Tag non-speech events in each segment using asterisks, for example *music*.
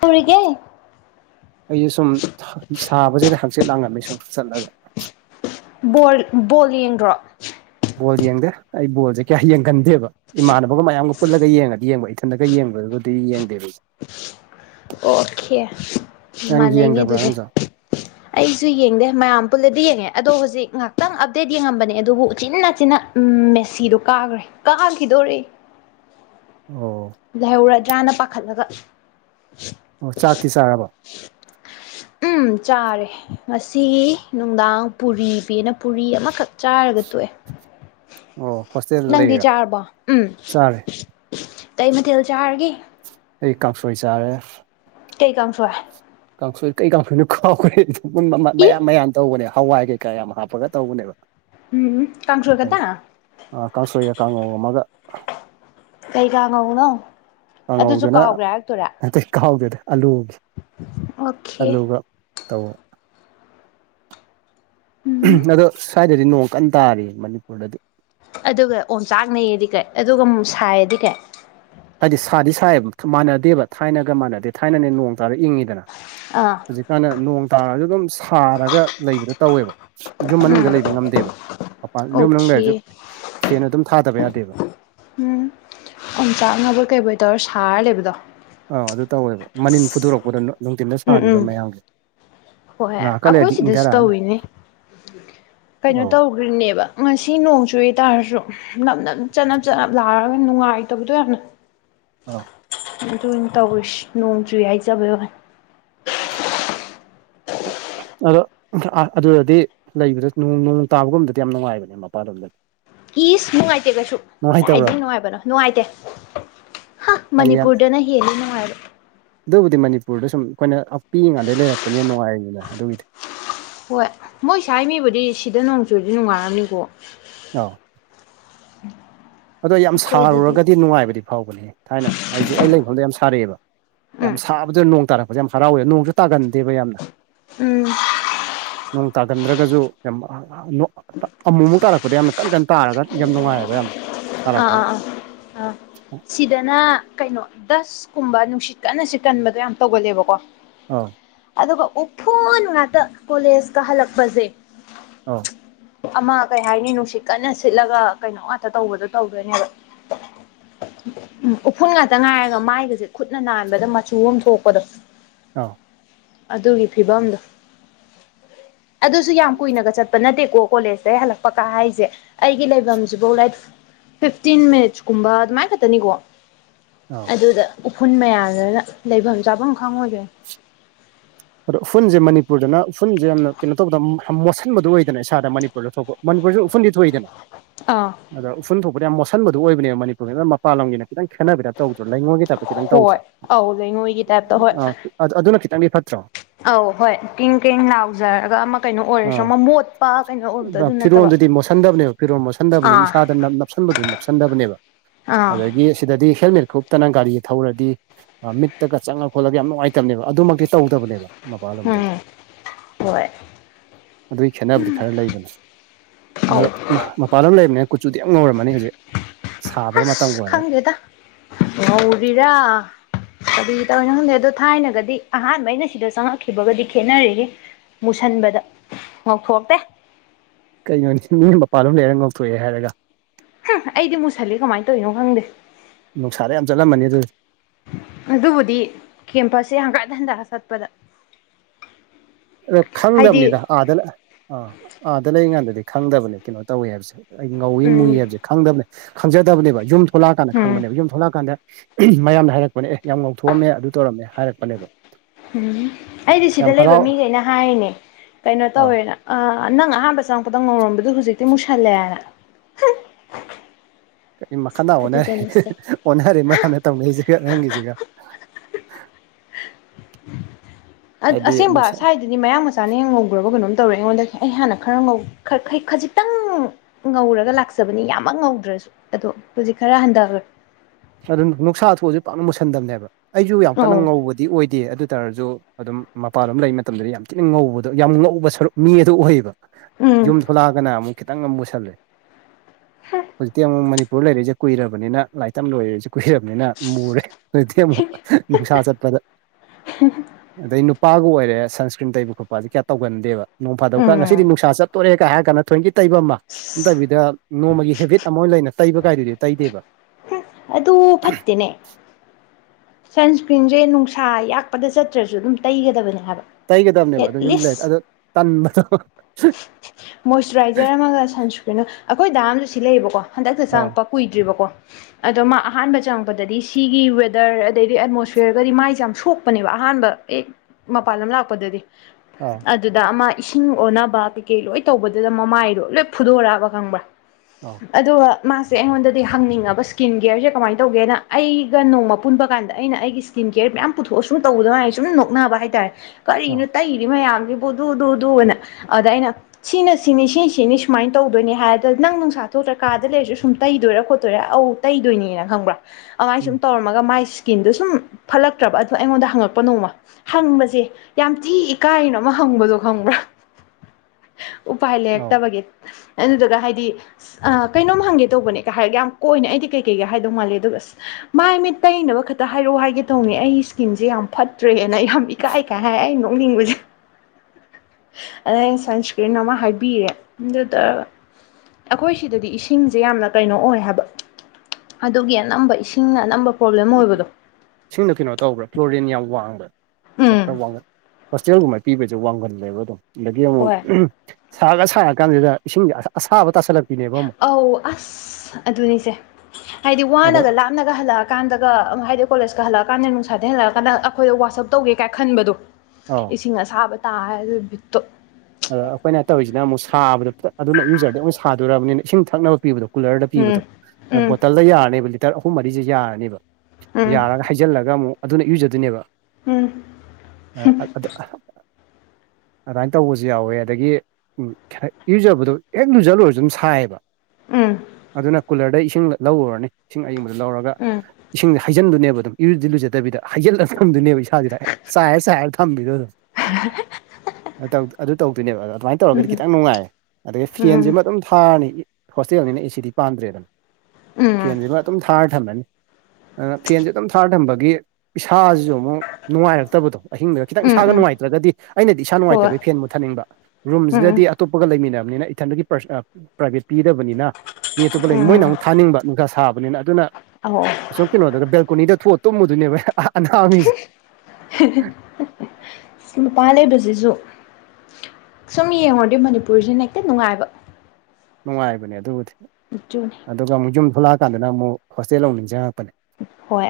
ꯀꯩꯗꯧꯔꯤꯒꯦ ꯑꯩꯁꯦ ꯁꯨꯝ ꯁꯥꯕꯁꯤꯗ ꯍꯪꯆꯤꯠ ꯂꯥꯡꯉꯝꯃꯤ ꯁꯨꯝ ꯆꯠꯂꯒ ꯕꯣꯜ ꯕꯣꯜ ꯌꯦꯡꯗ꯭ꯔꯣ ꯕꯣꯜ ꯌꯦꯡꯗꯦ ꯑꯩ ꯕꯣꯜꯁꯦ ꯀꯌꯥ ꯌꯦꯡꯒꯟꯗꯦꯕ ꯏꯃꯥꯟꯅꯕꯒ ꯃꯌꯥꯝꯒ ꯄꯨꯜꯂꯒ ꯌꯦꯡꯉꯗꯤ ꯌꯦꯡꯕ ꯏꯊꯟꯗꯒ ꯌꯦꯡꯕꯗꯨꯒꯗꯤ ꯌꯦꯡꯗꯦ ꯑꯣ ꯑꯣꯀꯦ ꯅꯪ ꯃꯥꯟꯅꯩꯅꯦ ꯌꯦꯡꯗꯕ꯭ꯔꯥ ꯑꯗꯨꯗꯤ ꯅꯪꯁꯨ ꯑꯩꯁꯨ ꯌꯦꯡꯗꯦ ꯃꯌꯥꯝ ꯄꯨꯜꯂꯗꯤ ꯌꯦꯡꯉꯦ ꯑꯗꯣ ꯍꯧꯖꯤꯛ ꯉꯥꯏꯍꯥꯛꯇꯪ ꯑꯞꯗꯦꯠ ꯌꯦꯡꯉꯝꯕꯅꯦ ꯑꯗꯨꯕꯨꯆꯤꯅꯥ ꯆꯤꯟꯅ ꯎ ꯃꯦꯁꯤꯗꯣ ꯀꯥꯈ꯭ꯔꯦ ꯀꯥꯈꯤꯗꯣꯔꯦ ꯑꯣ ꯂꯩꯍꯧꯔꯗ꯭ꯔꯥꯅ ꯄꯥꯈꯠꯂꯒ ꯑꯣ ꯆꯥꯛꯇꯤ ꯆꯥꯔꯕꯣ *inaudible* ꯎ ꯆꯥꯔꯦ ꯉꯁꯤ ꯅꯨꯡꯗꯥꯡ ꯄꯨꯔꯤ ꯄꯦꯅ ꯄꯨꯔꯤ ꯑꯃꯈꯛ ꯆꯥꯔꯒ ꯇꯣꯛꯑꯦ ꯑꯣ ꯍꯣꯁꯇꯦꯜ ꯅꯪꯗꯤ ꯆꯥꯔꯕꯣ ꯎꯝ ꯀꯩ ꯃꯊꯦꯜ ꯆꯥꯔꯒꯦ ꯑꯩ ꯀꯥꯁꯣꯏ ꯆꯥꯔꯦ ꯀꯩ ꯀꯥꯡꯁꯣꯏ ꯀꯥꯡꯁꯣꯏ ꯀꯩ ꯀꯥꯡꯁꯣꯏꯅꯣ ꯀꯥꯎꯈꯔꯦ ꯏ ꯃꯌꯥꯝ ꯃꯌꯥꯝ ꯇꯧꯕꯅꯦ ꯍꯋꯥꯏ ꯀꯩꯀꯥ ꯌꯥꯝ ꯍꯥꯞꯄꯒ ꯇꯧꯕꯅꯦꯕ ꯎꯝ ꯍꯨꯝ ꯀꯥꯡꯁꯣꯏ ꯈꯛꯇꯥ ꯀꯥꯡꯁꯣꯏꯒ ꯀꯥꯡꯉꯧ ꯑꯃꯒ ꯀꯩ ꯀꯥꯡꯉꯧꯅꯣ ꯑꯗꯨꯁꯨ ꯀꯥꯡꯉꯧꯗꯨꯅ ꯀꯥꯎꯒ꯭ꯔꯦ ꯍꯥꯏꯔꯛꯇꯣꯏꯔꯥ ꯑꯇꯩ ꯀꯥꯎꯈꯔꯦ ꯑꯂꯨ ꯑꯣꯀꯦ ꯑꯂꯨꯒ ꯇꯧ ꯎꯝ ꯑꯗꯣ ꯁ꯭ꯋꯥꯏꯗꯗꯤ ꯅꯣꯡ ꯀꯟꯅ ꯇꯥꯔꯤꯌꯦ ꯃꯅꯤꯄꯨꯔꯗꯗꯤ ꯑꯗꯨꯒ ꯑꯣꯟꯆꯥꯛ ꯅꯩꯌꯦꯗꯤ ꯀꯩ ꯑꯗꯨꯒ ꯑꯃꯨꯛ ꯁꯥꯏꯌꯦꯗꯤ ꯀꯩ ꯍꯥꯏꯗꯤ ꯁꯥꯗꯤ ꯁꯥꯏꯌꯦꯕ ꯃꯥꯟꯅꯗꯦꯕ ꯊꯥꯏꯅꯒ ꯃꯥꯟꯅꯗꯦ ꯊꯥꯏꯅꯅꯥ ꯅꯣꯡ ꯇꯥꯔ ꯏꯪꯉꯤꯗꯅ ꯑꯥ ꯍꯧꯖꯤꯛꯀꯥꯟꯗ ꯅꯣꯡ ꯇꯥꯔꯁꯨ ꯑꯗꯨꯝ ꯁꯥꯔꯒ ꯂꯩꯕꯗ ꯇꯧꯋꯦꯕ ꯌꯨꯝ ꯃꯅꯨꯡꯗ ꯂꯩꯕ ꯉꯝꯗꯦꯕ ꯃꯄꯥꯟ ꯌꯨꯝ ꯃꯅꯨꯡ ꯑꯣꯀꯦ ꯂꯩꯔꯁꯨ ꯐꯦꯟ ꯑꯗꯨꯝ ꯊꯥꯗꯕ ꯌꯥꯗꯦꯕ ꯎꯝ ꯑꯣꯝ ꯆꯥꯛ ꯅꯕꯣꯏ ꯀꯩꯕꯣꯏ ꯇꯧꯔ ꯁꯥꯔ ꯂꯩꯕꯗꯣ ꯑꯥ ꯑꯗꯨ ꯇꯧꯋꯦꯕ ꯃꯅꯤꯟ ꯐꯨꯗꯣꯔꯛꯄꯗ ꯅꯨꯡꯊꯤꯟꯅꯗ ꯎꯝ ꯎꯝ ꯁꯥꯈꯤꯕ ꯃꯌꯥꯝꯗꯣ ꯍꯣꯏ ꯑꯩꯈꯣꯏ ꯁꯤꯗꯁꯨ ꯇꯧꯋꯅꯦ ꯀꯩꯅꯣ ꯑꯧ ꯇꯧ ꯑꯗꯨꯅꯦꯕ ꯉꯁꯤ ꯅꯣꯡ ꯆꯨꯢ ꯇꯥꯥꯔꯁꯨ ꯅꯞ ꯅꯞ ꯆꯠꯅꯞ ꯆꯠꯅꯞ ꯂꯥꯛꯑꯒ ꯅꯨꯡꯉꯥꯏꯇꯕꯗꯣ ꯌꯥꯝꯅ ꯑꯥ ꯑꯗꯨ ꯑꯣꯏꯅ ꯇꯧꯔꯤꯁꯤ ꯅꯣꯡꯇꯨ ꯍꯥꯏꯖꯕꯩ ꯋꯥꯅꯦ ꯑꯗꯣ ꯑꯗꯨꯗꯗꯤ ꯂꯩꯕꯗ ꯅꯣꯡ ꯇꯥꯕꯒꯨꯝꯗꯗꯤ ꯌꯥꯝ ꯅꯨꯡꯉꯥꯏꯕꯅꯦ ꯃꯄꯥꯟꯂꯣꯝꯗꯗꯤ ꯏꯁ ꯅꯨꯡꯉꯥꯏꯇꯦ ꯀꯩꯁꯨ ꯅꯨꯡꯉꯥꯏꯇꯕ꯭ꯔꯥ ꯀꯗꯥꯏꯗꯒꯤ ꯅꯨꯡꯉꯥꯏꯕꯅꯣ ꯅꯨꯡꯉꯥꯏꯇꯦ ꯍꯥ ꯍꯥꯏꯗꯤ ꯌꯥꯝ ꯃꯅꯤꯄꯨꯔꯗꯅ ꯍꯦꯜꯂꯤ ꯅꯨꯡꯉꯥꯏꯕ ꯑꯗꯨꯕꯨꯗꯤ ꯃꯅꯤꯄꯨꯔꯗ ꯁꯨꯝ ꯑꯩꯈꯣꯏꯅ ꯄꯤꯏꯉꯗꯒꯤꯩ ꯂꯩꯔꯛꯄꯅꯦꯅ ꯅꯨꯡꯉꯥꯏꯔꯤꯅꯤꯅꯦ ꯑꯗꯨꯒꯤꯗꯤ ꯍꯣꯏ ꯃꯣꯏꯁꯦ ꯍꯥꯏꯃꯤꯕꯨꯗꯤ ꯁꯤꯗ ꯅꯣꯡ ꯆꯨꯨꯔꯗꯤ ꯅꯨꯡꯉꯥꯏꯔꯝꯅꯤꯀꯣ ꯑꯧ *unintelligible* ꯑꯗꯣ ꯌꯥꯝ ꯑꯩꯈꯣꯏꯗꯗꯤ ꯁꯥꯔꯨꯔꯒꯗꯤ ꯅꯨꯡꯉꯥꯏꯕꯗꯤ ꯐꯥꯎꯕꯅꯦ ꯊꯥꯏꯅ ꯑꯩꯁꯨ ꯑꯩ ꯂꯩꯐꯝꯗ ꯌꯥꯝ ꯁꯥꯔꯛꯑꯦꯕ ꯎꯝ ꯌꯥꯝ ꯁꯥꯕꯗ ꯅꯣꯡ ꯇꯥꯔꯛꯄꯁ ꯌꯥꯝ ꯍꯔꯥꯎꯋꯦ ꯅꯣꯡꯁꯨ ꯇꯥꯒꯟꯗꯦꯕ ꯌꯥꯝꯅ ꯎꯝ ꯅꯣꯡ ꯇꯥꯒꯟꯗ꯭ꯔꯒꯁꯨ ꯌꯥꯝ ꯑꯃꯨꯛꯃꯨꯛ ꯇꯥꯔꯛꯄꯗ ꯌꯥꯝꯅ ꯀꯟ ꯀꯟ ꯇꯥꯔꯒ ꯌꯥꯝ ꯅꯨꯡꯉꯥꯏꯑꯕ ꯌꯥꯝ ꯑꯥ ꯇꯥꯔꯛꯄ ꯑꯥ ꯑꯥ ꯑꯥ ꯁꯤꯗꯅ ꯀꯩꯅꯣ ꯗꯁꯀꯨꯝꯕ ꯅꯨꯡꯁꯤꯠ ꯀꯟꯅ ꯁꯤ ꯀꯟꯕꯗꯣ ꯌꯥꯝ ꯇꯧꯒꯜꯂꯦꯕꯀꯣ ꯑꯥ ꯑꯗꯨꯒ ꯎꯐꯨꯟ ꯉꯥꯛꯇ ꯀꯣꯂꯦꯖ ꯀꯥ ꯍꯜꯂꯛꯄꯖ‌ꯦ ꯑꯣ ꯑꯃ ꯀꯩ ꯍꯥꯏꯅꯤ ꯅꯨꯡꯁꯤꯠ ꯀꯟꯅ ꯁꯤꯠꯂꯒ ꯀꯩꯅꯣ ꯉꯥꯛꯇ ꯇꯧꯕꯗ‌ꯣ ꯇꯧꯗ‌ꯣꯏꯅꯦꯕ ꯎ ꯎꯐꯨꯟ ꯉꯥꯛꯇ ꯉꯥꯏꯔꯒ ꯃꯥꯏꯒꯁꯦ ꯈꯨꯠꯅ ꯅꯥꯟꯕꯗ ꯃꯆꯨ ꯑꯝ ꯊꯣꯛꯄꯗꯣ ꯑꯥꯎ ꯑꯗꯨꯒꯤ ꯐꯤꯕꯝꯗꯣ ꯑꯗꯨꯁꯨ ꯌꯥꯝ ꯀꯨꯏꯅꯒ ꯆꯠꯄ ꯅꯠꯇꯦꯀꯣ ꯀꯣꯂꯦꯖꯇꯩ ꯍꯜꯂꯛꯄ ꯀꯥ ꯍꯥꯏꯖ‌ꯦ ꯑꯩꯒꯤ ꯂꯩꯐꯝꯁꯤꯐꯧ ꯂ‌ꯦꯠ ꯐꯤꯐꯇꯤꯟ ꯃꯤꯅꯤꯠꯁꯀꯨꯝꯕ ꯑꯗꯨꯃꯥꯏꯅ ꯈꯛꯇꯅꯤꯀꯣ ꯑꯧ ꯑꯗꯨꯗ ꯎꯐꯨꯟ ꯃꯌꯥꯝꯗꯨꯅ ꯂꯩꯐꯝ ꯆꯥꯐꯝ ꯈꯪꯉꯣꯏꯗꯩꯅꯤ ꯑꯗꯣ ꯎꯐꯨꯟꯁꯦ ꯃꯅꯤꯄꯨꯔꯗꯅ ꯎꯐꯨꯟꯁꯦ ꯌꯥꯝꯅ ꯀꯩꯅꯣ ꯇꯧꯕꯗ ꯃꯣꯠꯁꯤꯟꯕꯗꯨ ꯑꯣꯏꯗꯅ ꯏꯁꯥꯗ ꯃꯅꯤꯄꯨꯔꯗ ꯊꯣꯛꯄ ꯃꯅꯤꯄꯨꯔꯁꯨ ꯎꯐꯨꯟꯁꯨ ꯊ‌ꯣꯛꯏꯗꯅ ꯑꯥ ꯑꯗ ꯎꯐꯨꯟ ꯊꯣꯛꯄꯗ ꯌꯥꯝ ꯃꯣꯠꯁꯟꯕꯗꯨ ꯑꯣꯏꯕꯅꯦꯕ ꯃꯅꯤꯄꯨꯔꯒꯩꯅ ꯃꯄꯥꯟ ꯂꯝꯒꯤꯅ ꯈꯤꯇꯪ ꯈꯦꯠꯅꯕꯩ ꯇꯥꯏꯞ ꯇꯧꯗ꯭ꯔꯣ ꯂꯩꯉꯣꯏꯒꯤ ꯇꯥꯏꯞꯇ ꯈꯤꯇꯪ ꯍꯣꯏ ꯇꯧꯗ꯭ꯔꯣ ꯑꯧ ꯂꯩꯉꯣꯏꯒꯤ ꯇꯥꯏꯞꯇ ꯍꯣꯏ ꯑꯥ ꯑꯗꯨ ꯑꯗꯨꯅ ꯈꯤꯇꯪꯗꯤ ꯐꯠꯇ꯭ꯔꯣ ꯑꯧ ꯍꯣꯏ ꯀꯦꯡ ꯀꯦꯡ ꯂꯥꯎꯖꯔꯒ ꯑꯃ ꯀꯩꯅꯣ ꯑꯣꯏꯔꯁꯨ ꯑꯃ ꯃ‌ꯣꯠꯄ ꯐꯤꯔꯣꯜꯗꯨꯗꯤ ꯃꯣꯠꯁꯤꯟꯗꯕꯅꯦꯕ ꯐꯤꯔꯣꯜ ꯃꯣꯠꯁꯟꯗꯕꯅꯤ ꯑꯥ ꯏꯁꯥꯗ ꯅꯞ ꯅꯞꯁꯟꯕꯗꯨꯗꯤ ꯅꯞꯁꯟꯗꯕꯅꯦꯕ ꯑꯥ ꯑꯗꯒꯤ ꯁꯤꯗꯗꯤ ꯍꯦꯜꯃꯦꯠꯈꯛ ꯎꯞꯇꯅ ꯒꯥꯔꯤ ꯊꯧꯔꯗꯤ ꯃꯤꯠꯇꯒ ꯆꯪꯉ ꯈꯣꯠꯂꯒ ꯌꯥꯝ ꯅꯨꯡꯉꯥꯏꯇꯕꯅꯦꯕ ꯑꯗꯨꯃꯛꯇꯤ ꯇꯧꯗꯕꯅꯦꯕ ꯃꯄꯥꯟꯂꯣꯝꯗꯗꯤ ꯎꯝ ꯍꯣꯏ ꯑꯗꯨꯏ ꯈꯦꯠꯅꯕꯗꯤ ꯈꯔ ꯂꯩꯕꯅꯤ ꯑꯧ ꯑꯗ ꯃꯄꯥꯟꯂꯝ ꯂꯩꯕꯅꯤꯅ ꯀꯨꯆꯨꯗꯤ ꯌꯥꯝ ꯉꯧꯔꯝꯃꯅꯤ ꯍꯧꯖꯤꯛ ꯁꯥꯕꯒ ꯃꯇꯝꯒ ꯑꯁ ꯑꯣꯏꯔꯦ ꯈꯪꯗ‌‌ꯦꯗ ꯉꯧꯔꯤꯔꯥ ꯀꯔꯤꯗꯤ ꯇꯧꯋꯤꯅ‌ꯣ ꯈꯪꯗꯦ ꯑꯗꯣ ꯊꯥꯏꯅꯒꯗꯤ ꯑꯍꯥꯟꯕ ꯑꯩꯅ ꯁꯤꯗ ꯆꯪꯉꯛꯈꯤꯕꯒꯗꯤ ꯈꯦꯠꯅꯔ‌ꯦꯍ‌ꯦ ꯃꯨꯁꯟꯕꯗ ꯉꯧꯊꯣꯛꯔꯛꯇꯦ ꯀꯩꯅꯣꯅꯤ ꯃꯤ ꯃꯄꯥꯟꯂꯣꯝ ꯂꯩꯔ ꯉꯧꯊꯣꯛꯑꯦ ꯍꯥꯏꯔꯒ ꯑꯩꯗꯤ ꯃꯨꯁꯜꯂꯤ ꯀꯃꯥꯏꯅ ꯇꯧꯔꯤꯅꯣ ꯈꯪꯗꯦ ꯅꯨꯡꯁꯥꯗ ꯌꯥꯝ ꯆꯠꯂꯝꯃꯅꯤ ꯗꯨꯗꯤ ꯑꯗꯨꯕꯨꯗꯤ ꯀꯦꯝꯄꯁꯁꯦ ꯍꯪꯒꯠ ꯍꯟꯗꯥ ꯆꯠꯄꯗ ꯑꯗꯣ ꯍꯥꯏꯗꯤ ꯈꯪꯗꯕꯅꯤꯗ ꯑꯥꯗ ꯑꯥ ꯑꯥꯗ ꯂꯩꯔꯤꯀꯥꯟꯗꯗꯤ ꯈꯪꯗꯕꯅꯤ ꯀꯩꯅꯣ ꯇꯧꯋꯦ ꯍꯥꯏꯕꯁꯦ ꯑꯩ ꯉꯧꯏ ꯎꯝ ꯃꯨꯏ ꯍꯥꯏꯕꯖ‌ꯦ ꯈꯪꯗꯕꯅꯦ ꯈꯪꯖꯗꯕꯅꯦꯕ ꯌꯨꯝ ꯊꯣꯛꯂꯛꯑꯀꯥꯟꯗ ꯎꯝ ꯈꯪꯕꯅꯦꯕ ꯌꯨꯝ ꯊꯣꯛꯂꯛꯑꯀꯥꯟꯗ ꯃꯌꯥꯝꯅ ꯍꯥꯏꯔꯛꯄꯅꯦ ꯑꯦ ꯌꯥꯝ ꯉꯧꯊꯣꯛꯑꯝꯃꯦ ꯑꯗꯨ ꯇꯧꯔꯝꯃꯦ ꯍꯥꯏꯔꯛꯄꯅꯦꯕ ꯎꯝ ꯑꯩꯗꯤ ꯁꯤꯗ ꯌꯥꯝ ꯂꯩꯕ ꯍꯔꯥꯎ ꯃꯤꯈꯩꯅ ꯍꯥꯏꯔꯤꯅꯦ ꯀꯩꯅꯣ ꯑꯥꯎ ꯇꯧꯋꯦꯅ ꯑ ꯅꯪ ꯑꯍꯥꯟꯕ ꯆꯪꯉꯛꯄꯗ ꯉꯧꯔꯝꯕꯗꯨ ꯍꯧꯖꯤꯛꯇꯤ ꯃꯨꯁꯜꯂꯦꯅ ꯃꯤ ꯃꯈꯥꯗ ꯑꯣꯟꯅꯔꯦ ꯑꯗꯨꯗꯅꯤꯁꯦ ꯑꯣꯟꯅꯔꯦ ꯃꯌꯥꯝꯅ ꯇꯧꯅꯩꯖꯤꯒ ꯅꯍꯪꯒꯤꯖꯤꯒ ꯑ ꯍꯥꯏꯗꯤ ꯑꯁꯦꯡꯕ ꯅꯨꯡꯁꯥ ꯁꯥꯏ ꯁꯤꯗꯗꯤ ꯃꯌꯥꯡ ꯃꯆꯥꯅ ꯍ‌ꯦꯟ ꯉꯧꯒ꯭ꯔꯕ ꯀꯩꯅꯣꯝ ꯇꯧꯔꯦ ꯑꯩꯉꯣꯟꯗꯒꯤ ꯑꯩ ꯍꯥꯟꯅ ꯈꯔ ꯉꯧ ꯈꯩ ꯈꯖꯤꯛꯇꯪ ꯉꯧꯔꯒ ꯂꯥꯛꯆꯕꯅꯤ ꯌꯥꯝꯃꯛ ꯉꯧꯗ꯭ꯔꯁꯨ ꯑꯗꯣ ꯍꯨꯖꯤꯛ ꯈꯔ ꯍꯟꯊꯈ꯭ꯔ ꯑꯗꯨꯝ ꯅꯨꯡꯁꯥ ꯊꯣꯛꯑꯖꯨ ꯄꯥꯛꯅ ꯃꯨꯁꯟꯗꯕꯅꯦꯕ ꯑꯩꯖꯨ ꯌꯥꯝ ꯀꯟꯅ ꯑꯧ ꯉꯧꯕꯗꯤ ꯑꯣꯏꯗꯦ ꯑꯗꯨꯏ ꯇꯥꯔꯁꯨ ꯑꯗꯨꯝ ꯃꯄꯥꯟꯂꯣꯝ ꯂꯩ ꯃꯇꯝꯗꯗꯤ ꯌꯥꯝ ꯊꯤꯅ ꯉꯧꯕꯗꯣ ꯌꯥꯝ ꯉꯧꯕ ꯁꯔꯨꯛ ꯃꯤ ꯑꯗꯨ ꯑꯣꯏꯕ ꯎꯝ ꯌꯨꯝꯗ ꯊ‌ꯣꯛꯑꯒꯅ ꯃꯨꯛ ꯈꯤꯇꯪ ꯃꯨꯛ ꯃꯨꯁꯜꯂꯦ ꯍꯧꯖꯤꯛꯇꯤ ꯑꯃꯨꯛ ꯃꯅꯤꯄꯨꯔ ꯂꯩꯔꯛꯏꯖ‌ꯦ ꯀꯨꯏꯔꯕꯅꯤꯅ ꯂꯥꯏ ꯇꯝ ꯂꯣꯏꯔꯦꯁꯨ ꯀꯨꯏꯔꯕꯅꯤꯅ ꯃꯨꯔꯦ ꯍꯧꯖꯤꯛꯇꯤ ꯑꯃꯨꯛ ꯅꯨꯡꯁꯥ ꯆꯠꯄꯗ *unintelligible* ꯑꯗꯩ ꯅꯨꯄꯥꯒ ꯑꯣꯏꯔꯦ ꯁꯟꯁꯀ꯭ꯔꯤꯟ ꯇꯩꯕ ꯈꯣꯠꯄꯁꯦ ꯀꯌꯥ ꯇꯧꯒꯟꯗꯦꯕ ꯅꯣꯡ ꯐꯥꯗꯣꯛꯀꯥ ꯎꯝ ꯉꯁꯤꯗꯤ ꯅꯨꯡꯁꯥ ꯆꯠ ꯇꯣꯔ‌ꯦꯒ ꯍꯥꯏꯔꯀꯥꯟꯗ ꯊꯋ‌ꯣꯏꯀꯤ ꯇꯩꯕ ꯑꯃ ꯅꯠꯇꯕꯤꯗ ꯅꯣꯡꯃꯒꯤ ꯍꯦꯕꯤꯠ ꯑꯃ ꯂꯩꯅ ꯇꯩꯕ ꯀꯥꯏꯗꯨꯗꯤ ꯇꯩꯗꯦꯕ ꯑꯗꯨ ꯐꯠꯇꯦꯅꯦ ꯁꯟꯁꯀ꯭ꯔꯤꯟꯁꯦ ꯅꯨꯡꯁꯥ ꯌꯥꯛꯄꯗ ꯆꯠꯇ꯭ꯔꯁꯨ ꯑꯗꯨꯝ ꯇꯩꯒꯗꯕꯅꯦ ꯍꯥꯏꯕ ꯇꯩꯒꯗꯕꯅꯦꯕ ꯑꯗꯨ ꯌꯨꯝ ꯂꯩꯔ ꯑ ꯇꯟꯕꯗꯣ ꯃꯣꯏꯁꯆꯔꯥꯏꯖꯔ ꯑꯃꯒ ꯁꯟꯁꯀ꯭ꯔꯤꯟ ꯑꯩꯈꯣꯏ ꯗꯥꯝꯖꯨ ꯁꯤ ꯂꯩꯌꯦꯕꯀꯣ ꯍꯟꯗꯛꯇ ꯑꯥ ꯆꯉꯛꯄ ꯀꯨꯏꯗ꯭ꯔꯤꯕꯀꯣ ꯑꯗꯣ ꯃꯥ ꯑꯍꯥꯟꯕ ꯆꯪꯛꯄꯗꯗꯤ ꯁꯤꯒꯤ ꯋꯦꯗꯔ ꯑꯗꯩꯗꯤ ꯑꯦꯠꯃꯣꯁꯐꯤꯌꯔꯒꯗꯤ ꯃꯥꯏꯁꯦ ꯌꯥꯝ ꯁꯣꯛ ꯄꯅꯦꯕ ꯑꯍꯥꯟꯕ ꯑꯦ ꯃꯄꯥꯟ ꯂꯝ ꯂꯥꯛꯄꯗꯗꯤ ꯑꯥ ꯑꯗꯨꯗ ꯑꯃ ꯏꯁꯤꯡ ꯑꯣꯟꯅꯕ ꯀꯩꯀꯩ ꯂꯣꯏ ꯇꯧꯕꯗꯨꯗ ꯃꯃꯥꯏꯗꯣ ꯂꯣꯏ ꯐꯨꯗꯣꯔꯛꯑꯕ ꯈꯪꯕ꯭ꯔꯥ ꯑꯣ ꯑꯗꯨꯒ ꯃꯥꯁꯦ ꯑꯩꯉꯣꯟꯗꯗꯤ ꯍꯪꯅꯤꯡꯉꯕ ꯏꯁ꯭ꯀꯤꯟ ꯀꯦꯌꯔꯁꯦ ꯀꯃꯥꯏꯅ ꯇꯧꯒꯦꯅ ꯑꯩꯒ ꯅꯣꯡꯃ ꯄꯨꯟꯕ ꯀꯥꯟꯗ ꯑꯩꯅ ꯑꯩꯒꯤ ꯏꯁꯀꯤꯟ ꯀꯦꯌꯔ ꯃꯌꯥꯝ ꯄꯨꯊꯣꯛꯑ ꯁꯨꯝ ꯇꯧꯕꯗꯨꯗ ꯃꯥ ꯑꯩ ꯁꯨꯝ ꯅꯣꯛꯅꯕ ꯍꯥꯏꯇꯥꯔꯦ ꯑꯥ ꯀꯔꯤꯅꯣ ꯇꯩꯔꯤ ꯃꯌꯥꯝꯁꯤꯕꯨ ꯗꯨꯗꯨꯗꯨꯅ ꯑꯗ ꯑꯩꯅ ꯁꯤꯅ ꯁꯤꯅꯤ ꯁꯤ ꯁꯤꯅꯤ ꯁꯨꯃꯥꯏꯅ ꯇꯧꯗꯣꯏꯅꯤ ꯍꯥꯏꯗ ꯅꯪ ꯅꯨꯡꯁꯥꯊꯣꯛꯇ꯭ꯔ ꯀꯥꯗ ꯂꯩꯔꯁꯨ ꯁꯨꯝ ꯇꯩꯗꯣꯏꯔꯥ ꯈꯣꯠꯇꯣꯏꯔꯥ ꯑꯧ ꯇꯩꯗꯣꯏꯅꯤꯅ ꯈꯪꯕ꯭ꯔꯥ ꯑꯗꯨꯃꯥꯏ ꯎꯝ ꯁꯨꯝ ꯇꯧꯔ ꯃꯒ ꯃꯥꯏ ꯏꯁꯀꯤꯟꯗ ꯁꯨꯝ ꯐꯠꯂꯛꯇ꯭ꯔꯕ ꯑꯗꯨ ꯑꯩꯉꯣꯟꯗ ꯍꯪꯉꯛꯄ ꯅꯣꯡꯃ ꯍꯪꯕꯁꯦ ꯌꯥꯝ ꯊꯤ ꯏꯀꯥꯏꯅ ꯑꯃ ꯍꯪꯕꯗꯣ ꯈꯪꯕ꯭ꯔꯥ ꯎꯄꯥꯏ ꯑꯥꯎ ꯂꯩꯔꯛꯇꯕꯒꯤ ꯑꯗꯨꯗꯨꯒ ꯍꯥꯏꯗꯤ ꯑꯥ ꯀꯩꯅꯣꯝ ꯍꯪꯒꯦ ꯇꯧꯕꯅꯦ ꯀ ꯍꯥꯏꯔ ꯌꯥꯝ ꯀꯣꯏꯅ ꯑꯩꯗꯤ ꯀꯩ ꯀꯩꯒ ꯍꯥꯏꯗꯧ ꯃꯥꯜꯂꯦ ꯑꯗꯨꯒꯁ ꯃꯥꯏ ꯃꯤꯠ ꯇꯩꯅꯕ ꯈꯤꯠꯇ ꯍꯥꯏꯔꯛꯑꯣ ꯍꯥꯏꯒꯦ ꯇꯧꯅꯦ ꯑꯩꯒꯤ ꯏꯁꯀꯤꯟꯁꯦ ꯌꯥꯝ ꯐꯠꯇ꯭ꯔꯦꯅ ꯌꯥꯝ ꯏꯀꯥꯏ ꯀꯥꯏ ꯍꯥꯏ ꯑꯩ ꯅꯣꯛꯅꯤꯡꯕꯁꯦ ꯑꯗ ꯑꯩꯅ ꯁꯟꯁꯀ꯭ꯔꯤꯟ ꯑꯃ ꯍꯥꯏꯕꯤꯌꯦ ꯑꯗꯨꯗ ꯑꯩꯈꯣꯏ ꯁꯤꯗꯗꯤ ꯏꯁꯤꯡꯁꯦ ꯌꯥꯝꯅ ꯀꯩꯅꯣ ꯑꯣꯏ ꯍꯥꯏꯕ ꯑꯗꯨꯒꯤ ꯑꯅꯝꯕ ꯏꯁꯤꯡꯅ ꯑꯅꯝꯕ ꯄ꯭ꯔꯣꯕ꯭ꯂꯦꯝ ꯑꯣꯏꯕꯗꯣ ꯏꯁꯤꯡꯗ ꯀꯩꯅꯣ ꯇꯧꯕ꯭ꯔꯥ ꯀ꯭ꯂꯣꯔꯤꯟ ꯌꯥꯝ ꯋꯥꯡꯕꯥ ꯋꯥꯈꯜ ꯎꯝ ꯋꯥꯡꯈꯠ ꯍꯣꯁꯇꯦꯜꯒꯨꯝꯕ ꯄꯤꯕꯁꯦ ꯋꯥꯡꯒꯜꯂꯦꯕ ꯑꯗꯨꯝ ꯑꯗꯒꯤ ꯑꯃꯨꯛ ꯍꯣꯏ ꯁꯥꯒ ꯁꯥꯔ ꯀꯥꯟꯁꯤꯗ ꯏꯁꯤꯡꯁꯤ ꯑꯁꯥ ꯑꯁꯥꯕ ꯇꯥꯁꯜꯂꯛꯄ ꯑꯧ ꯑꯁ ꯑꯗꯨꯅꯤꯁꯦ ꯍꯥꯏꯗꯤ ꯑꯗ ꯋꯥꯅꯒ ꯂꯥꯛ ꯅꯒ ꯍꯜꯂꯛꯑꯀꯥꯟꯗꯒ ꯍꯥꯏꯗꯤ ꯀꯣꯂꯦꯖꯀ ꯍꯜꯂꯛꯑꯀꯥꯟꯗ ꯅꯨꯡꯁꯥꯗꯩ ꯍꯜꯂꯛꯑꯀꯥꯟꯗ ꯑꯩꯈꯣꯏꯗ ꯋꯥꯠꯁꯑꯞ ꯇꯧꯒꯦ ꯀꯥꯏ ꯈꯟꯕꯗꯣ ꯑꯧ ꯏꯁꯤꯡ ꯑꯁꯥꯕ ꯇꯥꯔ ꯑꯗꯨ ꯕꯤꯠꯇꯣ ꯑꯗꯣ ꯑꯩꯈꯣꯏꯅ ꯇꯧꯔꯤꯁꯤꯅ ꯑꯃꯨꯛ ꯁꯥꯕꯗꯣ ꯑꯗꯨꯅ ꯏꯔꯨꯖꯔꯗꯤ ꯑꯃꯨꯛ ꯁꯥꯗꯣꯔꯕꯅꯤꯅ ꯏꯁꯤꯡ ꯊꯛꯅꯕ ꯄꯤꯕꯗꯣ ꯀꯨꯂꯔꯗ ꯎꯝ ꯄꯤꯕꯗꯣ ꯎꯝ ꯕꯣꯇꯜꯗ ꯌꯥꯔꯅꯦꯕ ꯂꯤꯇꯔ ꯑꯍꯨꯝ ꯃꯔꯤꯁꯦ ꯌꯥꯔꯅꯦꯕ ꯎꯝ ꯌꯥꯔꯒ ꯍꯩꯖꯤꯜꯂꯒ ꯑꯃꯨꯛ ꯑꯗꯨꯅ ꯏꯔꯨꯖꯗꯣꯏꯅꯦꯕ ꯎꯝ ꯑ ꯑꯗ ꯑꯍ ꯑꯗꯥꯏꯅ ꯇꯧꯕꯁꯨ ꯌꯥꯎꯋꯦ ꯑꯗꯒꯤ ꯎ ꯏꯨꯖꯕꯗꯣ ꯍꯦꯛ ꯂꯨꯖꯜꯂꯣꯏꯔꯁꯨ ꯑꯗꯨꯝ ꯁꯥꯏꯑꯕ ꯎꯝ ꯑꯗꯨꯅ ꯀꯨꯂꯔꯗ ꯏꯁꯤꯡ ꯂꯧꯔꯨꯔꯅꯤ ꯏꯁꯤꯡ ꯑꯌꯤꯡꯕꯗꯨ ꯂꯧꯔꯒ ꯎꯝ ꯏꯁꯤꯡꯗꯤ ꯍꯩꯖꯤꯟꯗꯨꯅꯦꯕ ꯑꯗꯨꯝ ꯏꯔꯨꯗꯤ ꯂꯨꯖꯗꯕꯤꯗ ꯍꯩꯖꯤꯜꯂ ꯊꯝꯗꯣꯏꯅꯦꯕ ꯏꯁꯥꯖꯤꯗ ꯆꯥꯏ ꯆꯥꯏꯔ ꯊꯝꯕꯤꯗꯣ ꯑꯗꯨꯝ ꯑꯗ ꯇꯧ ꯇꯧꯗꯣꯏꯅꯦꯕ ꯑꯣ ꯑꯗꯨꯃꯥꯏꯅ ꯇꯧꯔꯒꯗꯤ ꯎꯝ ꯈꯤꯇꯪ ꯅꯨꯡꯉꯥꯏꯌꯦ ꯑꯗꯒꯤ ꯎꯝ ꯐꯦꯟꯁꯤꯃ ꯑ ꯗꯨꯝ ꯊꯥꯔꯅꯤ ꯍꯣꯁꯇꯦꯜꯅꯤꯅ ꯑꯦꯁꯤꯗꯤ ꯄꯥꯟꯗ꯭ꯔꯦꯗꯅ ꯎꯝ ꯐꯦꯟꯖꯤꯃ ꯑꯗꯨꯝ ꯊꯥꯔ ꯊꯝꯃꯅꯤ ꯑꯗꯨꯅ ꯐꯦꯟꯁꯦ ꯑꯗꯨꯝ ꯊꯥꯔ ꯊꯝꯕꯒꯤ ꯏꯁꯥꯁꯤꯁꯨ ꯑꯃꯨꯛ ꯅꯨꯡꯉꯥꯏꯔꯛꯇꯕꯗꯣ ꯑꯍꯤꯡꯗꯒ ꯈꯤꯇꯪ ꯎꯝ ꯏꯁꯥꯒ ꯎꯝ ꯅꯨꯡꯉꯥꯏꯇ꯭ꯔꯒꯗꯤ ꯑꯩꯅꯗꯤ ꯏꯁꯥ ꯍꯣꯏ ꯅꯨꯡꯉꯥꯏꯇꯕꯒꯤ ꯐꯦꯟ ꯃꯨꯠꯊꯠꯅꯤꯡꯕ ꯎꯝ ꯔꯨꯝꯁꯤꯗꯗꯤ ꯑꯇꯣꯞꯄꯒ ꯂꯩꯃꯤꯟꯅꯕꯅꯤꯅ ꯏꯊꯟꯗꯒꯤ ꯄ꯭ꯔꯁ ꯑ ꯄ꯭ꯔꯥꯏꯚꯦꯠ ꯄꯤꯗꯕꯅꯤꯅ ꯃꯤ ꯑꯇꯣꯞꯄ ꯂꯩ ꯎꯝ ꯃꯣꯏꯅ ꯑꯃꯨꯛ ꯊꯥꯅꯤꯡꯕ ꯅꯨꯡꯁꯥ ꯁꯥꯕꯅꯤꯅ ꯑꯗꯨꯅ ꯑꯣ ꯁꯨꯝ ꯀꯩꯅꯣꯗꯒ ꯕꯦꯜꯀꯣꯅꯤꯗ ꯊꯣꯛꯑ ꯇꯨꯝꯃꯨꯗꯣꯏꯅꯦꯕ ꯑꯅꯥꯕ ꯃꯤꯁꯤ ꯍꯤꯍꯤ ꯃꯄꯥꯟ ꯂꯩꯕꯁꯤꯁꯨ ꯁꯨꯝ ꯌꯦꯡꯉꯨꯔꯗꯤ ꯃꯅꯤꯄꯨꯔꯁꯤꯅ ꯍꯦꯛꯇ ꯅꯨꯡꯉꯥꯏꯕ ꯅꯨꯡꯉꯥꯏꯕꯅꯦ ꯑꯗꯨꯕꯨꯗꯤ ꯅꯆꯅꯤ *unintelligible* ꯑꯗꯨꯒ ꯑꯃꯨꯛ ꯌꯨꯝ ꯊꯣꯛꯂꯛꯑꯀꯥꯟꯗꯅ ꯑꯃꯨꯛ ꯍꯣꯁꯇꯦꯜ ꯑꯃ ꯅꯤꯡꯁꯤꯡꯉꯛꯄꯅꯦ ꯍꯣꯏ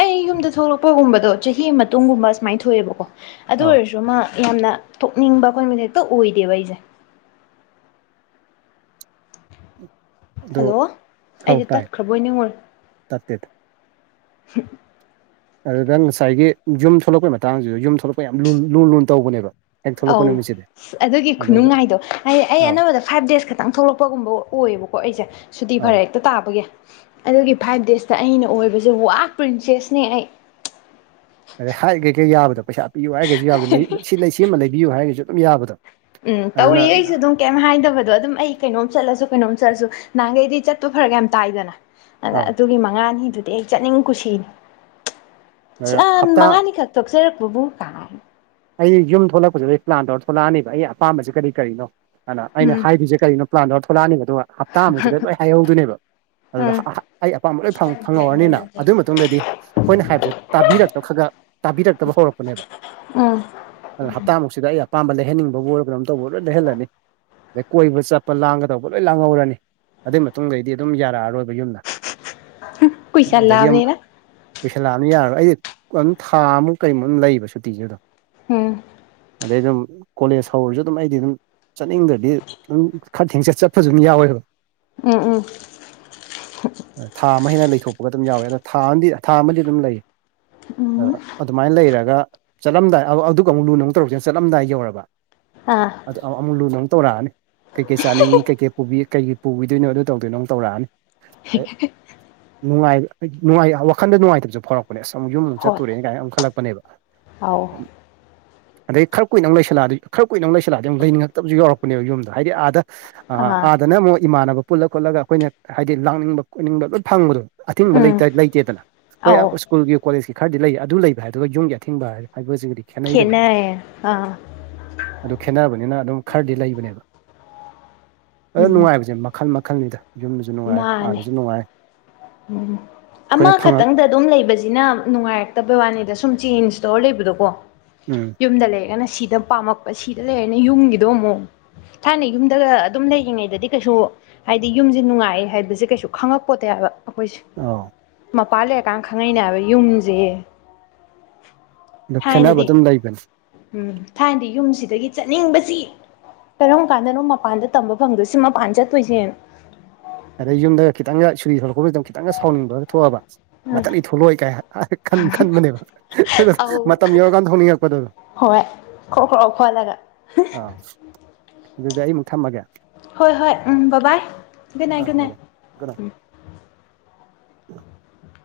ꯑꯩ ꯌꯨꯝꯗ ꯊꯣꯛꯂꯛꯄꯒꯨꯝꯕꯗꯣ ꯆꯍꯤ ꯃꯇꯨꯡꯒꯨꯝꯕ ꯁꯁꯨꯃꯥꯏꯅ ꯊꯣꯛꯑꯦꯕꯀꯣ ꯑꯗꯨ ꯑꯧ ꯑꯣꯏꯔꯁꯨ ꯃꯥ ꯌꯥꯝꯅ ꯊꯣꯛꯅꯤꯡꯕ ꯑꯩꯈꯣꯏꯕ ꯍꯦꯛꯇ ꯑꯣꯏꯗꯦꯕ ꯑꯩꯁꯦ ꯑꯗꯨ ꯍꯜꯂꯣ ꯍꯥꯎ ꯑꯩꯁꯦ ꯇꯥꯏ ꯇꯠꯈ꯭ꯔꯕꯣꯏ ꯅꯤꯡꯉꯨꯔꯦ ꯇꯠꯇꯦꯗ ꯑꯗꯨꯗ ꯉꯁꯥꯏꯒꯤ ꯌꯨꯝ ꯊꯣꯛꯂꯛꯄꯩ ꯃꯇꯥꯡꯁꯤꯗ ꯌꯨꯝ ꯊꯣꯛꯂꯛꯄ ꯌꯥꯝ ꯂꯨ ꯂꯨꯅ ꯇꯧꯕꯅꯦꯕ ꯍꯦꯛ ꯊꯣꯛꯂꯛꯄ ꯑꯧ ꯅꯨꯃꯤꯁꯤꯗꯤ ꯑꯁ ꯑꯗꯨꯒꯤ ꯈꯨꯅꯨꯡꯉꯥꯏꯗꯣ ꯍꯥꯏꯗꯤ ꯑꯩ ꯑꯅꯝꯕꯅ ꯐꯥꯏꯚ ꯗꯦꯖ ꯈꯛꯇꯪ ꯊꯣꯛꯂꯛꯄꯒꯨꯝꯕ ꯑꯣꯏꯌꯦꯕꯀꯣ ꯑꯩꯁꯦ ꯁꯨꯗꯤ ꯑꯧ ꯐꯔꯦꯠ ꯇꯥꯕꯒꯤ ꯑꯗꯨꯒꯤ ꯐꯥꯏꯚ ꯗꯦꯖꯇ ꯑꯩꯅ ꯑꯣꯏꯕꯁꯦ ꯋꯥ ꯄ꯭ꯔꯤꯟꯁꯦꯁꯅꯦ ꯑꯩ ꯑꯗꯩ ꯍꯥꯏꯔꯤꯒꯩ ꯌꯥꯕꯗꯣ ꯄꯩꯁꯥ ꯄꯤꯌꯨ ꯍꯥꯏꯔꯒꯁꯨ ꯌꯥꯕꯗꯨ ꯁꯤ ꯂꯩ ꯁꯤꯃ ꯂꯩꯕꯤꯌꯨ ꯍꯥꯏꯔꯒꯁꯨ ꯑꯗꯨꯝ ꯌꯥꯕꯗꯣ ꯎꯝ ꯑꯗꯨꯅ ꯇꯧꯔꯤꯌꯦ ꯑꯩꯁꯨ ꯑꯗꯨꯝ ꯀꯩꯝ ꯍꯥꯏꯗꯕꯗꯣ ꯑꯗꯨꯝ ꯑꯩ ꯀꯩꯅꯣꯝ ꯆꯠꯂꯁꯨ ꯀꯩꯅꯣꯝ ꯆꯠꯂꯁꯨ ꯅꯍꯥꯟꯈꯩꯗꯤ ꯆꯠꯄꯨ ꯐꯔ ꯀ ꯌꯥꯝ ꯇꯥꯏꯗꯅ ꯑꯗ ꯑꯧ ꯑꯗꯨꯒꯤ ꯃꯉꯥꯅꯤꯗꯨꯗꯤ ꯑꯩ ꯆꯠꯅꯤꯡ ꯀꯨꯁꯤꯅꯤ ꯍꯞꯇꯥ ꯃꯉꯥꯅꯤꯈꯛ ꯊꯣꯛꯆꯔꯛꯄꯕꯨ ꯀꯥ ꯑꯩ ꯌꯨꯝ ꯊꯣꯛꯂꯛꯄꯁꯤꯗ ꯑꯩ ꯄ꯭ꯂꯥꯟ ꯇꯧꯔ ꯊꯣꯛꯂꯛꯑꯅꯦꯕ ꯑꯩ ꯑꯄꯥꯝꯕꯕꯁꯤꯦ ꯀꯔꯤ ꯀꯔꯤꯣ ꯑꯗꯨꯅ ꯑꯩꯅ ꯎꯝ ꯍꯥꯏꯔꯤꯁꯦ ꯀꯔꯤꯅꯣ ꯄ꯭ꯂꯥꯟꯗꯧꯔ ꯊꯣꯛꯂꯛꯑꯅꯦꯕ ꯑꯗꯨꯒ ꯍꯞꯇꯥꯃꯨꯛꯁꯤꯗ ꯂꯣꯏ ꯍꯥꯏꯍꯧꯗꯣꯏꯅꯦꯕ ꯑꯗꯨꯗ ꯎꯝ ꯑꯩ ꯑꯄꯥꯝꯕ ꯂꯣꯏ ꯐꯪꯍꯧꯔꯅꯤꯅ ꯑꯗꯨꯒꯤ ꯃꯇꯨꯡꯗꯗꯤ ꯑꯩꯈꯣꯏꯅ ꯍꯥꯏꯕꯁꯦ ꯇꯥꯕꯤꯔꯛꯇ ꯈꯒ ꯇꯥꯕꯤꯔꯛꯇꯕ ꯍꯧꯔꯛꯄꯅꯦꯕ ꯎꯝ ꯑꯗꯨꯗ ꯍꯞꯇꯥꯃꯨꯛꯁꯤꯗ ꯑꯩ ꯑꯄꯥꯝꯕ ꯂꯩꯍꯟꯅꯤꯡꯕꯕꯨ ꯑꯣꯏꯔ ꯀꯩꯅꯣꯝ ꯇꯧꯕ ꯂꯣꯏ ꯂꯩꯍꯜꯂꯅꯤ ꯑꯗꯩ ꯀꯣꯏꯕ ꯆꯠꯄ ꯂꯥꯡꯒꯗꯧꯕ ꯂꯣꯏ ꯂꯥꯡꯍꯧꯔꯅꯤ ꯑꯗꯨꯏ ꯃꯇꯨꯡꯗꯗꯒꯤꯗꯤ ꯑꯗꯨꯝ ꯌꯥꯔꯛꯑꯔꯣꯏꯕ ꯌꯨꯝꯗ ꯑꯗꯒꯤ ꯑꯃꯨꯛ ꯀꯨꯏꯁꯜꯂꯛꯑꯕꯅꯤꯅ ꯀꯨꯏꯁꯟꯂꯛꯑꯝꯅꯤꯑ ꯌꯥꯔꯔꯣꯏ ꯑꯩ ꯑꯗꯨꯝ ꯊꯥꯃꯨꯛ ꯀꯩꯃꯨꯛ ꯂꯩꯕ ꯁꯨꯇꯤꯁꯤ ꯑꯗꯨꯝ ꯎꯝ ꯑꯗꯩ ꯑꯗꯨꯝ ꯀꯣꯂꯦꯖ ꯍꯧꯔꯁꯨ ꯑꯗꯨꯝ ꯑꯩꯗꯤ ꯑꯗꯨꯝ ꯆꯠꯅꯤꯡꯗ꯭ꯔꯗꯤ ꯑꯗꯨꯝ ꯈꯔ ꯊꯦꯡꯆꯠ ꯆꯠꯄꯁꯨ ꯑꯗꯨꯝ ꯌꯥꯎꯋꯦꯕ ꯎꯝ ꯎꯝ ꯊꯥ ꯑꯃ ꯍꯦꯟꯅ ꯂꯩꯊꯣꯛꯄꯒ ꯑꯗꯨꯝ ꯌꯥꯎꯏꯦ ꯑꯗꯣ ꯊꯥ ꯑꯃꯗꯤ ꯊꯥ ꯑꯃꯗꯤ ꯑꯗꯨꯝ ꯂꯩ ꯎꯝ ꯑꯗꯨꯃꯥꯏꯅ ꯂꯩꯔꯒ ꯆꯠꯂꯝꯗꯥꯏ ꯑꯗꯨꯒ ꯑꯃꯨꯛ ꯂꯨ ꯅꯨꯛ ꯇꯧꯔꯛꯁꯤꯅ ꯆꯠꯂꯝꯗꯥꯏ ꯌꯧꯔꯕ ꯑꯥ ꯑꯗꯨ ꯑꯃꯨꯛ ꯂꯨ ꯑꯃꯨꯛ ꯇꯧꯔꯛꯑꯅꯤ ꯀꯩꯀꯩ ꯆꯥꯅꯤꯡꯉꯤ ꯀꯩꯀꯩ ꯀꯩ ꯄꯨꯕꯤꯗꯣꯏꯅꯣ ꯑꯗꯨ ꯇꯧꯗꯣꯏꯅꯣ ꯇꯧꯔꯛꯑꯅꯤ ꯅꯨꯡꯉꯥꯏ ꯅꯨꯡꯉꯥꯏ ꯋꯥꯈꯟꯗ ꯅꯨꯡꯉꯥꯏꯇꯕꯁꯨꯦ ꯐꯥꯎ ꯑꯁꯨꯝ ꯌꯨꯝꯗ ꯍꯣꯏ ꯆꯠꯇꯨꯔꯦꯗꯅ ꯀꯥꯏꯅ ꯑꯃꯛ ꯈꯜꯂꯛꯄꯅꯦꯕ ꯑꯧ ꯑꯗꯩ ꯈꯔ ꯀꯨꯏꯅ ꯂꯩꯁꯤꯜꯂꯑꯗꯤ ꯈꯔ ꯀꯨꯏꯅ ꯂꯩꯁꯤꯜꯂꯑꯗꯤ ꯂꯩꯅꯤꯡꯉꯛꯇꯕꯁꯨ ꯌꯥꯎꯛꯄꯅꯦꯕ ꯌꯨꯝꯗ ꯍꯥꯏꯗꯤ ꯑꯥꯗ ꯑ ꯑꯥ ꯑꯥꯗꯅ ꯑꯃꯨꯛ ꯏꯃꯥꯟꯅꯕ ꯄꯨꯜꯂ ꯈꯣꯠꯂꯒ ꯑꯩꯈꯣꯏꯅ ꯍꯥꯏꯗꯤ ꯂꯥꯛꯅꯤꯡꯕ ꯈꯣꯠꯅꯤꯡꯕ ꯂꯣꯏ ꯐꯪꯕꯗꯣ ꯑꯊꯤꯡꯕ ꯎꯝ ꯂꯩꯇ ꯂꯩꯇꯦꯗꯅ ꯍꯣꯏ ꯑꯧ ꯁ꯭ꯀꯨꯜꯒꯤ ꯀꯣꯂꯦꯖꯀꯤ ꯈꯔꯗꯤ ꯂꯩ ꯑꯗꯨ ꯂꯩꯕ ꯍꯥꯏꯗꯨꯒ ꯌꯨꯝꯒꯤ ꯑꯊꯤꯡꯕ ꯍꯥꯏꯕꯁꯤꯒꯗꯤ ꯈꯦꯠꯅꯩꯗꯅ ꯈꯦꯅꯌꯦ ꯑꯗꯨ ꯈꯦꯠꯅꯕꯅꯤꯅ ꯑꯗꯨꯝ ꯈꯔꯗꯤ ꯂꯩꯕꯅꯦꯕ ꯑꯗꯨꯗ ꯎꯝ ꯅꯨꯡꯉꯥꯏꯕꯁꯦ ꯃꯈꯜ ꯃꯈꯜꯅꯤꯗ ꯌꯨꯝꯗꯁꯨ ꯅꯨꯡꯉꯥꯏ ꯃꯥꯅꯦ ꯑꯥꯗꯁꯨ ꯅꯨꯡꯉꯥꯏ ꯎꯝ ꯑꯃ ꯑꯩꯈꯣꯏꯅ ꯐꯪꯉꯛ ꯈꯛꯇꯪꯗ ꯑꯗꯨꯝ ꯂꯩ ꯁꯤꯅ ꯅꯨꯡꯉꯥꯏꯔꯛꯇꯕ ꯋꯥꯅꯤꯗ ꯁꯨꯝ ꯆꯦꯟꯁꯇꯧꯔ ꯂꯩꯕꯗꯣꯀꯣ ꯎꯝ ꯌꯨꯝꯗ ꯂꯩꯔꯒꯅ ꯁꯤꯗ ꯄꯥꯝꯃꯛꯄ ꯁꯤꯗ ꯂꯩꯔꯒꯅ ꯌꯨꯝꯒꯤꯗꯣ ꯑꯃꯨꯛ ꯊꯥꯏꯅ ꯌꯨꯝꯗꯒ ꯑꯗꯨꯝ ꯂꯩꯔꯤꯉꯩꯗꯗꯤ ꯀꯩꯁꯨ ꯍꯥꯏꯗꯤ ꯌꯨꯝꯁꯦ ꯅꯨꯡꯉꯥꯏ ꯍꯥꯏꯕꯁꯦ ꯀꯩꯁꯨ ꯈꯪꯉꯛꯄꯣꯠꯇ ꯍꯥꯏꯕ ꯑꯩꯈꯣꯏꯁꯦ ꯑ ꯃꯄꯥꯟ ꯂꯩꯔꯀꯥꯟ ꯈꯪꯅꯩꯅꯦ ꯍꯥꯏꯕ ꯌꯨꯝꯁꯦ ꯑꯗꯨ ꯈꯦꯠꯅꯕ ꯊꯥꯏꯅꯗꯤ ꯑꯗꯨꯝ ꯂꯩꯕꯅꯤ ꯎꯝ ꯊꯥꯏꯅꯗꯤ ꯌꯨꯝꯁꯤꯗꯒꯤ ꯆꯠꯅꯤꯡꯕꯁꯤ ꯀꯔꯝ ꯀꯥꯟꯗꯅꯣ ꯃꯄꯥꯟꯗ ꯇꯝꯕ ꯐꯪꯗꯣꯏꯁꯤ ꯃꯄꯥꯟ ꯆꯠꯇꯣꯏꯁꯦꯅ ꯑꯗꯩ ꯌꯨꯝꯗ ꯈꯤꯪꯒ ꯁꯨꯔꯤ ꯊꯂꯛꯄꯁꯤꯗꯪ ꯈꯤꯇꯪ ꯁꯥꯎꯅꯤꯡꯕꯒ ꯊꯣꯛꯑꯕ ꯎꯝ ꯃꯇꯝ ꯑꯩ ꯊꯣꯛꯂꯛꯑꯣꯏ ꯀꯥꯏ ꯈꯟꯕꯅꯦꯕ ꯑꯗꯣ ꯑꯧ ꯃꯇꯝ ꯌꯧꯔꯀꯥꯟꯗ ꯊꯣꯛꯅꯤꯡꯉꯛꯄꯗꯨ ꯍꯣꯏ ꯈ꯭ꯔꯣ ꯀ꯭ꯔꯣ ꯈꯣꯠꯂꯒ ꯑꯥꯎ ꯑꯗꯨꯗꯤ ꯑꯩꯃꯨꯛ ꯊꯝꯃꯒꯦ ꯍꯣꯏ ꯍꯣꯏ ꯎꯝ ꯕꯕꯥ ꯑꯥ ꯃꯣ ꯈꯨꯗꯥꯝ *unintelligible*